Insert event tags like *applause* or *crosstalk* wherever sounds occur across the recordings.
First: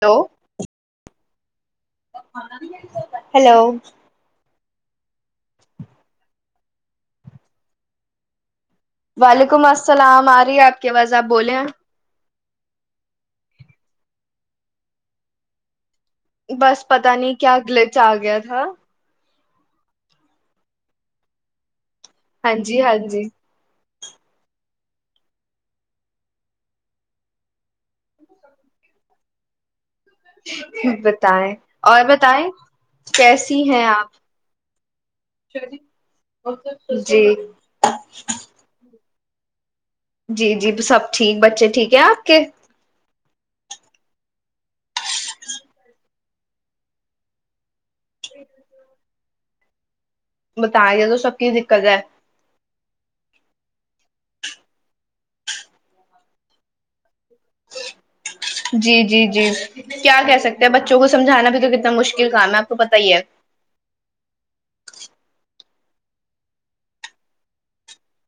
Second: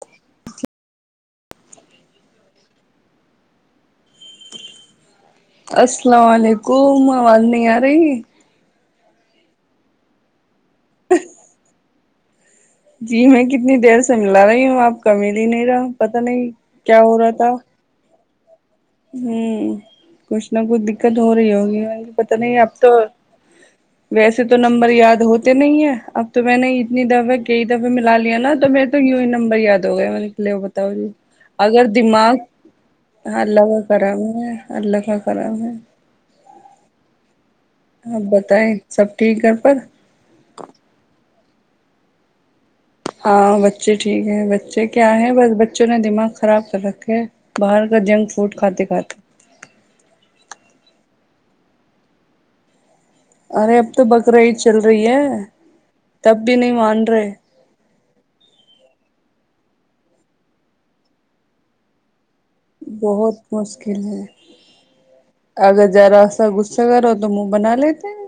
hello hello السلام علیکم آواز نہیں آ رہی وعلیکم السلام آ رہی آپ کی آواز آپ بولے ہیں جی میں کتنی دیر سے ملا رہی ہوں آپ کا مل ہی نہیں رہا پتا نہیں بس کیا پتا ہو رہا نہیں تھا کیا اگلے چ آ گیا تھااں ہوں کچھ نہ کچھ دقت ہو رہی ہوگی پت ہاں نہیں اب جی تو ہاں جی ویسے تو نمبر یاد ہوتے نہیں ہے اب تو میں نے اتنی دفعہ کئی دفعے ملا لیا نا تو م تو یوں ہی نمبر یاد گئے میںے بتاؤ جی بتائیں اگر اور دماغ بتائیں کیسی ہلہگ ہیں کرا آپ ہے اللہ کا کرم ہے جی ہ بتائےت سب ٹھیک ہے پر جی جی سب ٹھیک بچے ٹھیک کیا آ کے ہاں بچے ٹھیک ہے بچے کیا ہے بس بچوں نے دماغ خراب کر رکھے باہر جنک فوڈ کھاتے کھاتے بتائیں یہ تو سب کی دقت ہے ارے اب تو بکرا ہی چل رہی ہے تب بھی نہیں مان رہے جی جی جی کیا کہہ سکتے ہیں بچوں کو سمجھانا بھی تو کتنا مشکل کام ہے آپ کو پتا ہی ہے بہت مشکل ہے اگر جراصا غصہ کرو تو منہ بنا لیتے ہیں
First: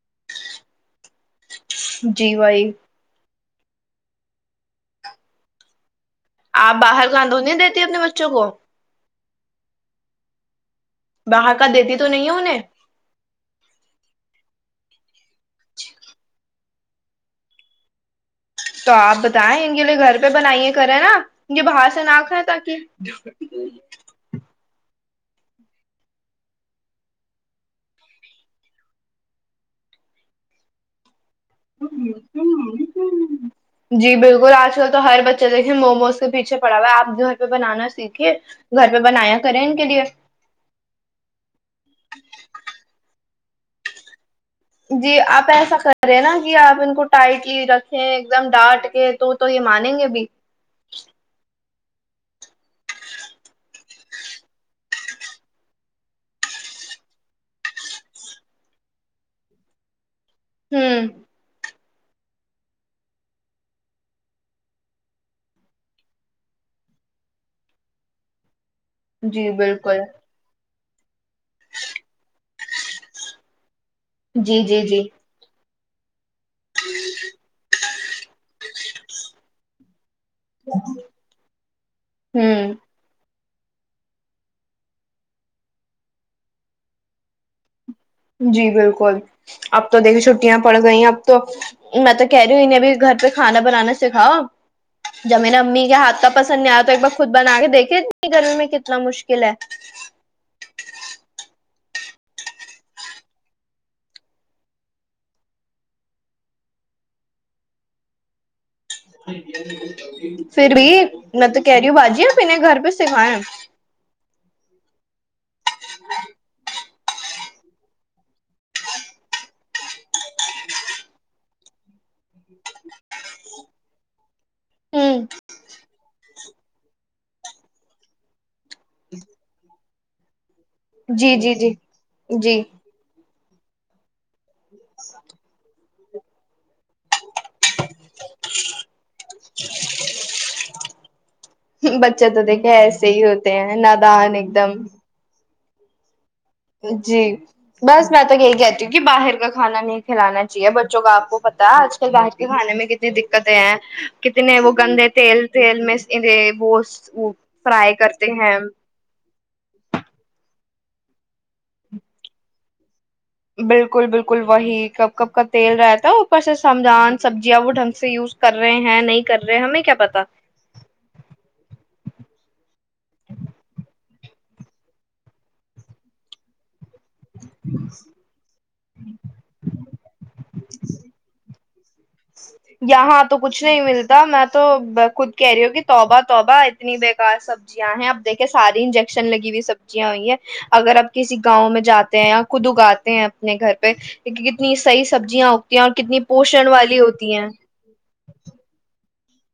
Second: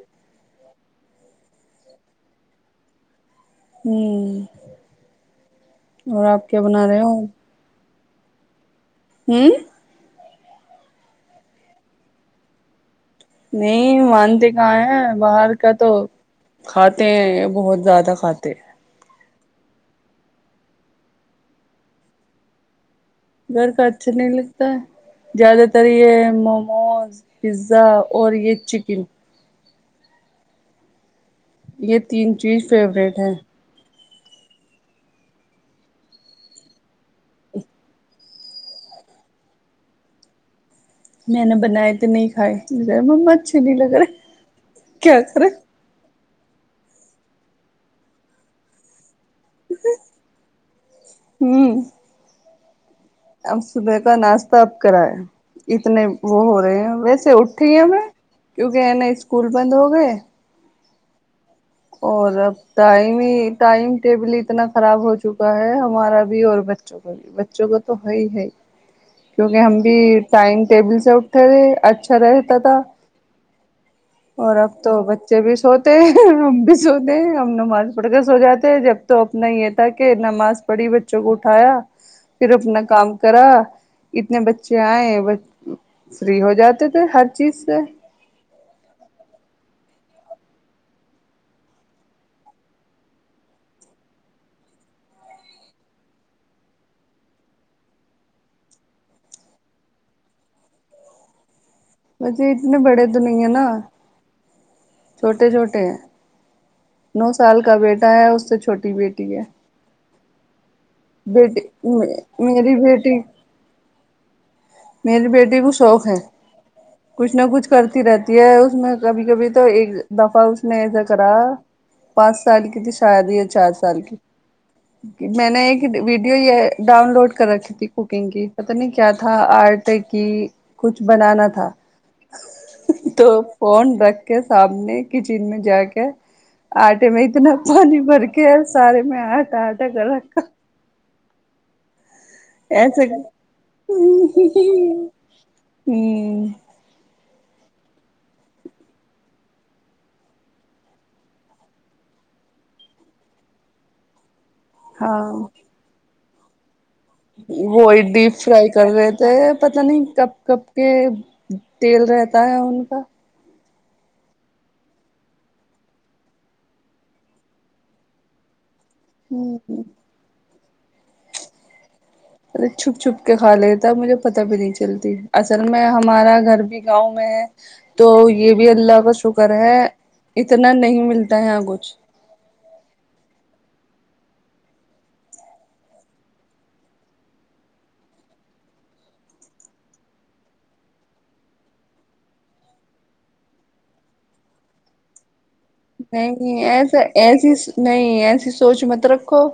جی بھائی ہوں اور کیا آپ بنا رہے باہر ہو کاندونی دیتی اپنے مچ پچ گ ہوں بہکہ دیتی تو نہیں انہیں نہیں مانتے کہاں ہے باہر کا تو کھاتے ہیں بہت زیادہ کھاتے ہیں تو آپ بتائیں ان کے لیے گھر پہ بنائیے کریں نا ان کے باہر سے نہا کھائیں تاکہ گھر کا ارچ نہیں لگتا ہے زیادہ تر یہ موموز پیزا اور یہ چکن یہ تین چیز فیوریٹ ہے جی بالکل آج کل تو ہر بچے دیکھے موموز کے پیچھے پڑا ہوا ہے آپ گھر پہ بنانا سیکھ گھر پہ بنایا کریں ان کے لیے میں نے بنائے تو نہیں کھائے ما سری نگر جی آپ ایسا کر رہے نا آپ ان کو ٹائٹلی رکھیں ایک دم ڈانٹ کے تو تو یہ مانیں گے بھی ہوں اب صبح کا ناشتہ اب کراائے اتنے وہ ہو رہے ہیں ویسے اٹھی ہے ہم کیونکہ ہے ن اسکول بند ہو گئے ہوں اور اب ٹائم ہی ٹائم ٹیبل اتنا خراب ہو چکا ہے ہمارا بھی اور بچوں کا بھی بچوں کا تو ہے ہی ہے ہی جی کیونکہ ہم بھی بالکل ٹائم ٹیبل سے اٹھ رہے اچھا رہتا تھا اور جی اب جی جی تو بچے بھی سو تو ہم بھی سوتےے ہمن مال پکس ہو جاتے جب تو اپنا ہی یہ تھا نماز پڑھی بچوں کو اٹھایا پھر ہوں اپنا کام کررا اتنے بچے آئے وہ فری ہو جاتے تھے ہر چیز سے جی بالکل اب تو دیکھیے چھٹیاں پڑ گئی اب تو میں تو کہہ رہی ہوں انیںبھی گھر پہ کھانا بنانا سکھاؤ جب میرے امی کے ہاتھ کا پسند نہیں آیا تو ایک بار خود بنا کے دیکھے گرمی میں کتنا مشکل ہے وے اتنے بڑے دنے نا چھوٹے چھوٹے نو سال کا بیٹا ہے اس سے چھوٹے *inaudible* *inaudible* پھر بھی میں بیٹی تو کہہ رہی ہوں باجی ہےپیں میری گھر پہ بیٹی سکھایا میری بیٹی پ شوق ہے کچھ نہ کچھ کرتی رہتی ہے اس میں کبھی کبھی تو ایک دفعہ اس نے ایسا کرا پانچ سال کی تھی شاید ہی یا چار سال ہوں کی میں نے ایک ویڈیو یہ ڈاؤن لوڈ کر رکھی تھی کوکنگ کی پتہ نہیں کیا تھا آر ت کی کچھ جی بنانا جی تھا جی جی تو فون رکھ کے سامنے کچن میں جا کے آٹے میں اتنا پانی بھر کے سارے میں آٹا آٹا کر رکھا ب اچا تو دیکھے ایسے ہی ہوتے ہیں نادان ایک دم ہوں جی بس میں تو یہی کہتی ہوں کہ باہر کا کھانا نہیں کھلانا چاہیے بچوں کا آپ کو پتا ہے آج کل باہر کے کھانے میں کتنی دقتیں ہیں وہ گندے تیل تی م ان بوس *unintelligible* وہ ڈیپ فرائی کر رہے تھے پت نہیں کب کب کہ تیل رہتا ہے ان کا بالکل بالکل وہی کپ کب کا تیل رہتا اوپر سے سمجان سبزیاں وہ ڈھنگ سے یوز کر رہے ہیں نہیں کر ہ رہے ہمیں کیا پتا *unintelligible* *unintelligible* پتا بھی نہیں چلتی اصل میں ہمارا گھر بھی گاؤں تو یہ بھی اللہ ب شکر ہے اتنا نہیں ملتا ہے یہ کچھ یہاں تو کچھ نہیں ملتا میں تو خود کہہ رہی ہوں کہ توبہ توبہ اتنی بےیکار سبزیاں ہیں اب دیکھے ساری انجیکشن لگی ہوئی سبزیاں ہوئی ہیں اگر آپ کسی گاؤں میں جاتے ہیں خود اگاتے ہیں اپنے گھر پہ کتنی صحی سبزیاں کتنی نہیں پوشن والی ایسا ہوتی ایسی نہیں ایسی سوچ میں ت رکھو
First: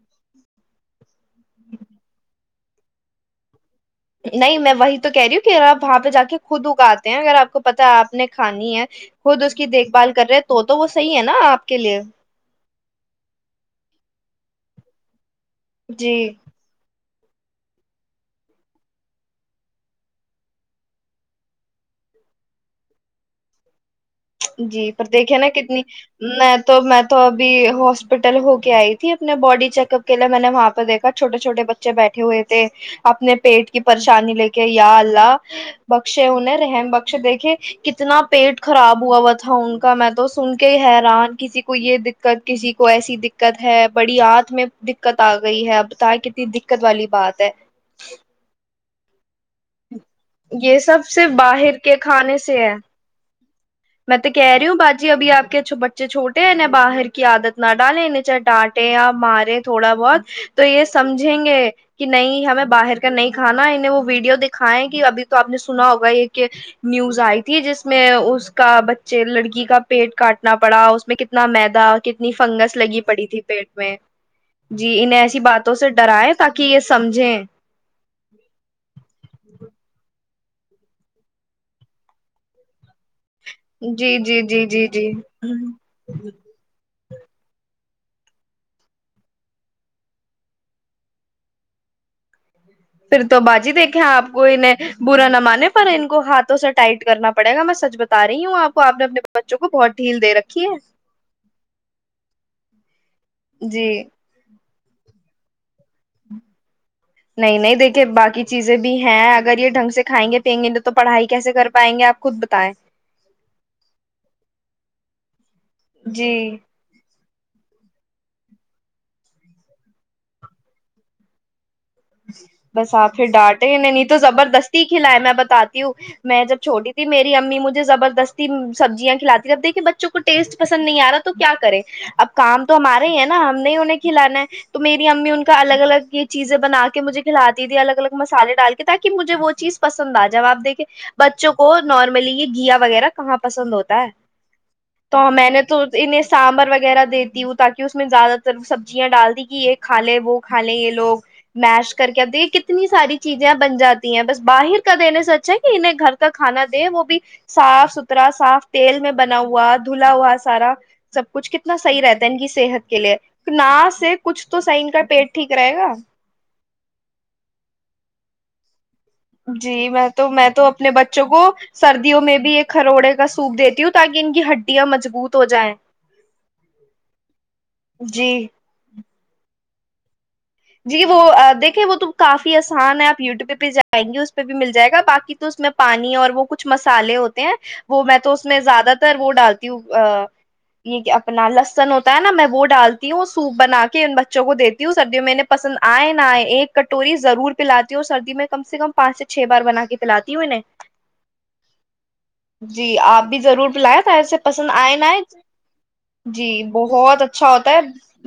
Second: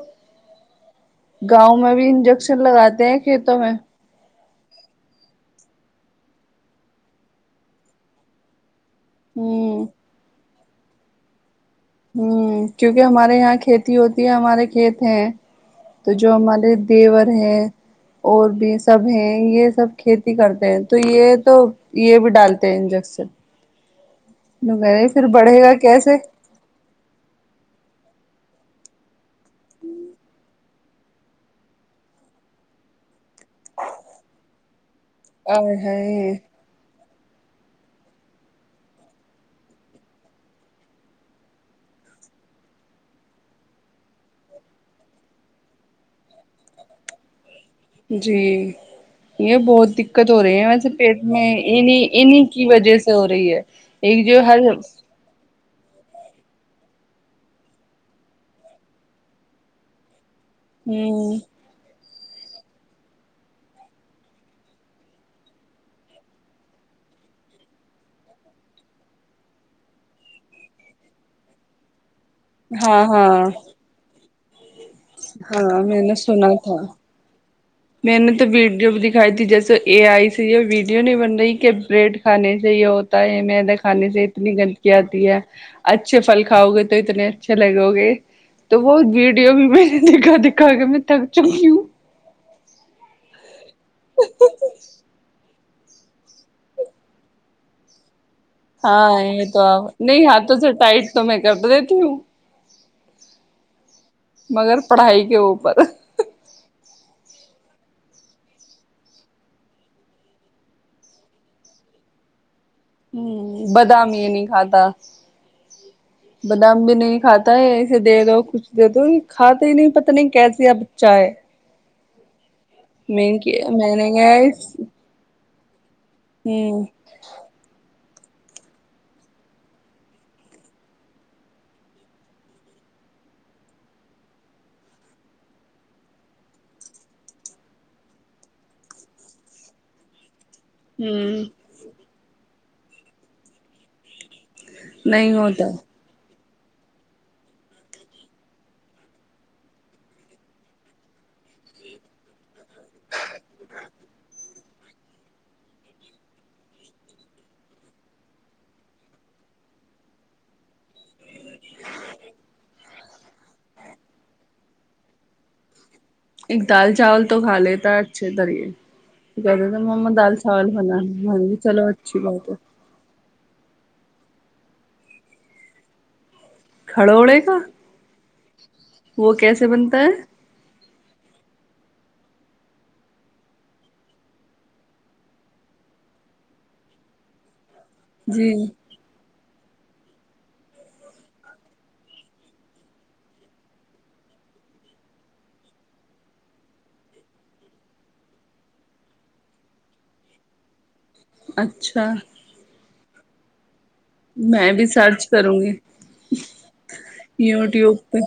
گاؤں میں بھی انجیکشن لگاتے ہیں کھیتوں میں نہیں میں وہی تو کہہ رہی ہوں کہ آپ وہاں پہ جا کے خود اگاتے ہیں اگر آپ کو پتاہ آپ نے کھانی ہے خود اس کی ہ دیکھ بھال کر رہے تو وہ صحیح ہے نا آپ کے لیے ہوں کیونکہ ہمارے یہاں کھیتی ہوتی یہ ہمارے کھیت ہیں تو جی جو ہمارے دیو اور بھی سب ہیں یہ سب کھیتی کرتے ہیں تو یہ تو یہ بھی ڈالتے ہیں انجیکشن جی پر وغیرہ پھر دیکھیے نا بڑھے گا کتنی کیسے میں تو میں تو ابھی ہاسپٹل ہوگی آئی تھی اپنے باڈی چیک اپ کے لیے میں نے وہاں پہ دیکا چھوٹے چھوٹے بچے بیٹھے ہوئے تھے اپنے پیٹ کی پریشانی لے کے آئی یا اللہ اور بخشے ہے ہون رحم بک دیکھے کتنا پیٹ خراب ہوا ہوا تھا ان کا میں تو سن کے ہی حیران کسی کو یہ دقت کسی کو ایسی دقت ہے بڑی آھ میں دقت آ گئی ہے اب بتائے کتنی دقت والی بات ہے *unintelligible* یہ بہت دقت ہو رہی ہے یہ ویسے سب پیٹ صرف میں باہر کے انیں کھانے انہیں سے کی ہے وجہ سے ہو رہی ہے میں ایک تو جو کہہ رہی ہر ہوں ہ باجی ابھی آپ بچے چھوٹے انیں باہر کی عادت نہ ڈالیں انیں چاہے ڈانٹے یا مارے تھوڑا بہت تو یہ سمجھیں گے کہ نہیں ہمیں باہر کا نہیں کھانا انیں وہ ویڈیو دکھائے کہ ابھی تو آپ نے سنا ہوگا یہ نیوز آئی تھی جس میں اس کا بچے لڑکی کا پیٹ کاٹنا پڑا اس میں کتنا میدا کتنی فنگس لگی ہاں پڑی ہاں تھی پیٹ میں جی ان ایسی باتوں ہاں سے میں نے ڈرائے سنا تاکہ یہ تھا سمجھیں میں نے تو ویڈیو بھی دکھائی تھی جیسے اے آئی یہ ویڈیو نہیں بن رہی کہ بریڈ کھانے سے یہ ہو یہ م نےا کھانے جی سے جی اتنی جی جی گندگی جی آتی ہے ہ اچھے پھل کھاؤ گے تو تو اتنے اچھے لگو گے تو ب ویڈیو بھی میں نے دھا دکھا کے میں تھک چکی ہوں پھر تو بعد جی دیکھے آ کو انہیں برا نہ مانے پر ان کو ہاتھوں سے ٹائٹ کرنا پڑے گا میں سچ بت ہاں یہ تو آپ نہیں دے ہاتھوں رکھی سے ہے ٹائٹ تو میں کر دیتی ہوں جی مگر پڑھائی کے اوپر نہیں نہیں دیکھے باقی چیزیں بھی ہیں اگر یہ ڈھنگ سے کائیں گے پیئیں گے نہیں تو پڑھائی کیسے کر پائیں گے آپ خود بتائیں ہ بادام یہ نہیں کھاتا جی بادام بھی نہیں کھاتا پتا ہے ایے دے دو کچھ دے دو یہ کھاتے ہی نہیں پت نہیں کیسی آ بچہ ہے *inaudible* بس آپ پھر میں ڈانٹے ہیں ن میں نہیں نے تو زبردستی کیا کھلا ہے میں بتا میں جب ہ چھوٹی تھی میری امی مجھے زبر سست سبزیاں کھلاتی اب دیکھیے بچوں کو ٹیسٹ پسند نہیں آ رہا تو کیا کرے اب کام تو ہمارے ہی ہیں نا ہم نے انہیں کھلانا ہے تو میری امی ان کا الگ الگ یہ چیزیں بنا کے مجھے کھلاتی تھی الگ الگ مسالے ڈال کے تاکہجھے وہ چیز پسند آ ج جواب دیکھے ہوں بچوں کو نارملی یہ گیا وغیرہ کہاں پسند ہوتا ہے تو نہیں میں نے ہوتا تو ان سانبر وغیرہ دیتی ہوں تاکہ اس میں زیادہ تر سبزیاں ڈال دی کہ یہ کھا لے وہ کھا لے یہ لوگ میش کر کے آپ دیکے کتنے اتنی ساری چیزیں بن جاتی ہیں بس باہر کا دینے سے سچا کہ انہیں گھر کا کھانا دے وہ بھی صاف ستھرا صاف تیل میں بنا ہوا دھلا ہوا سارا سب کچھ کتنا صحیح رہتا ہے ان کی صحت کے لیے ن سے کچھ تو سن کا پیٹ ٹھیک رہے گا ایک دال چاول تو کھا لیتا ہے اچھے دریے جی میں تو میں تو اپنے بچوں بنانا کو میں چلو اچھی سردیوں میں بات بھی ہے ایک ہروڑے کا سوکھ دیتی ہوں تاکہ ان کی ہڈیاں مجبوط ہو جائیں کھڑونےے کا جی وہ کیسے بنتا ہے جی وہ دیکھے وہ تو کافی آسان ہے آپ یوٹیوب پہ بھیہ جائیں گے اس پہ بھی مل جائے گا باقی تو اس میں پانی اور وہ کچھ مسالے ہوتے ہیں وہ میں تو اس جی میں زیادہ تر وہ ڈال یہ اپنا لسن ہوتا ہے نا میں وہ ڈالتی ہوں سوپ بنا کے ان بچوں کو دیتی ہوں سردیوں میں نے پسند آئے نہ آئے ایک کٹوری ضرور پلاتی ہوں اور سردی میں کم سے کم پانچ سے چھ بار بنا کے پلاتی ہوں انہیں اچھا جی آپ بھی ضرور بلاائیں ایسے پسند میں بھی آئے نہئے سرچ کروں گی جی بہت اچھا ہوتا ہے یوٹیوب پہ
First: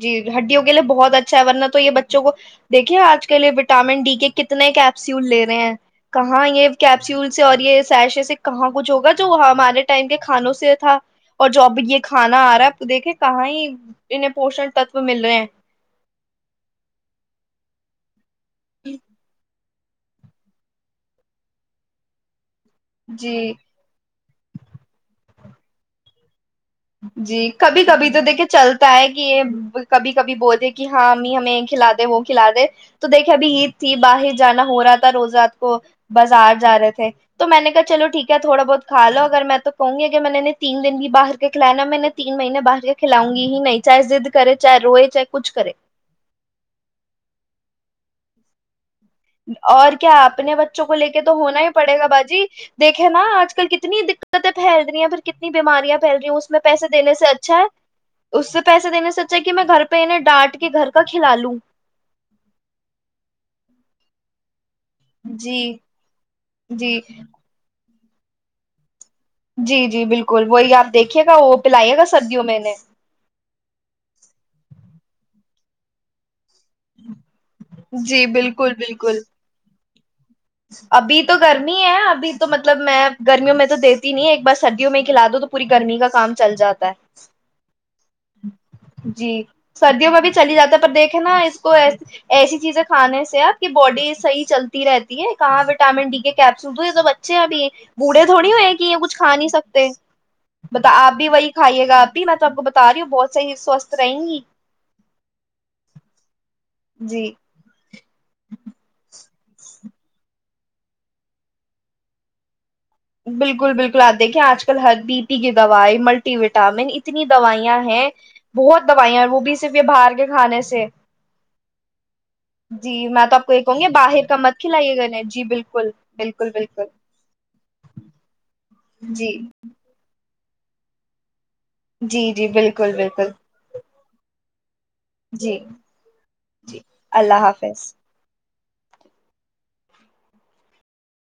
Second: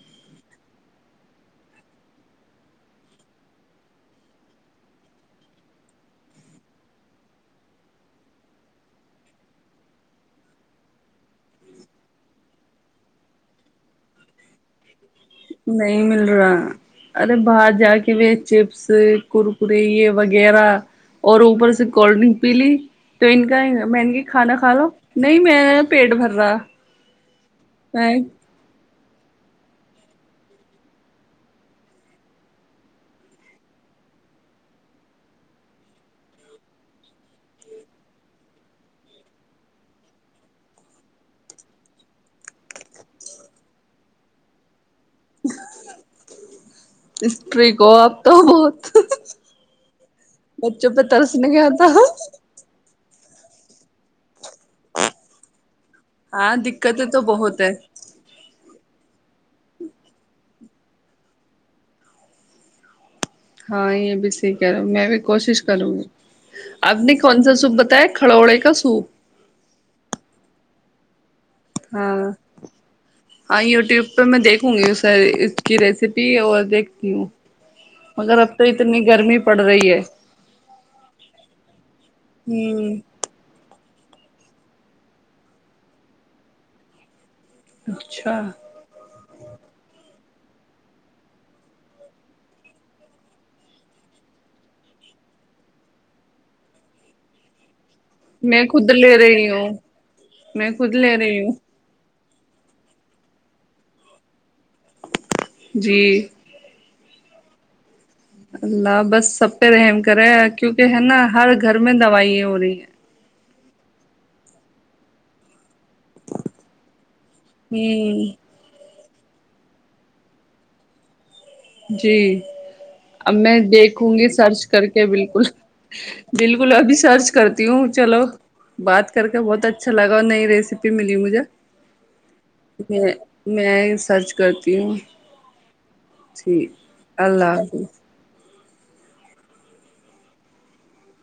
جی ہڈی ہو کےی لیے بہت اچھا اچھا ورننا تو یہ بچوں کو دیکھیے آج کل یہ وٹامن ڈی کے کتنے کیپسول لے رہے ہیں کہاں یہ کیپسول سے اور یہ سیشے سے کہاں کچھ ہوگا جو ہمارے ٹائم کے کھانوں سے تھا اور جو اب یہ کھانا آ رہا ہے دیکھے کہاں ہی انیں پوشن مل رہے ہیں نہیں مل رہا ارے باہر جا کے و چپس ک پیے وغیرہ اور اوپر سے کولڈ ڈرنک پلی تو ان جی کا م کھانا کھا لو نہیں میر پیٹ بھر رہا جی کبھی کبھی میں تو دیکھیے چلتے ہے کہ یہ کبھی کبھی بولے کہ ہاں امی ہمیں یہ کھلا دے وہ کھلا دے تو دیکھے ابھی عید تھی باہر جانا ہو رہا تھا روز رات کو بازار جا رہے تھے تو میں نے کہا چلو ٹھیک ہے تھوڑا بہت کھا لو اگر میں تو کہوں گی اگر میں نے تین دن بھی باہر کھلانا میں نے تین مہی باہر کے کھلاؤں گی ہی نہیں چاہے زضد کرے چاہے روئے چاہے کچھ کرے اسپری گو آپ ا اور کیا اپنے بچوں کو پہ لے کے تو ترسنے ہونا گیا ہی تھا پڑے گا باجی دیکھ نا آج کل کتنی دقتیں پھیل رہی ہیں پھر کتنی بیماریا پھیل رہی ہ اس ہاں میں پیسے دقتیں دینے تو سے اچھا بہت ہے اس سے پیسے دینے سے سچا کہ میں گھر پہ انہیں ڈانٹ کے گھر کا کھلا لوں ہاں یہ بھی سی کہہ رہا ہوں میں بھی جی کوشش کروں گی جی آپ نے کون سا سپ بتایا کڑوڑے کا سوپ جی جی بالکل وہی آپ دیکھیے گا وہ پلائیے گا ہاں سردیوں میں نے ہاں یوٹیوب پہ میں دیکھوں گی اس سر اس کی ریسیپی اور دیکھتی ہوں جی مگر اب تو بالکل اتنی بالکل گرمی پڑ رہی ہے ابھی تو گرمی ہے ابھی تو مطلب ہوں میں گرمیوں میں تو دیکھ نہیں ایک بار سردیوں میں ہی کھلا دو تو پوری گرمی کا کام چل جاتا ہے اچھا جی سردیوں میں بھی چلی جاتا ہے پر دیکھیں نا اس کو ایسی چیزیں کھانے سے آپ کی باڈی صحیح چلتی رہتی کہاں وٹامن ڈی کے کیپسول تو یہ سب اچے ہیں ابھی بوڑھے تھوڑی میں ہوئے ہیں کہ خود یہ کچھ لے کھا نہیں رہی ہوں سکتے میں بتا خود آپ لے بھی رہی وہی ہوں کھائیے گا آپ ابھی میں تو آپ کو بتا رہی ہوں بہت صح سوستھ رہیں گی جی جی اللہ بس سب رحم کرے کیونکہ ہے نا ہر گھر میں دوائی ہو رہی ہیں بالکل بالکل آپیکھیں آج کل ہر دیپی کی دوائی ملٹی وٹامن اتنی دوائیاں ہیں ہوں بہت دوائیاں وہ بھی صرف یہ باہر گئے کھانے سے جی جی اب تو آپ کو میں یہ کہوں دیکھوں باہر گی کا مت سرچ کر کھلائیے کے گا نے بالکل جی بالکل ابھی سرچ کرتی ہوں چلو بات کر جی کے بہت اچھا لگا اور نہیں ریسیپی ملی مجھے جی جی بالکل میں بالکل میں سرچ کرتی ہوں جی ٹھیک جی اللہ حافظ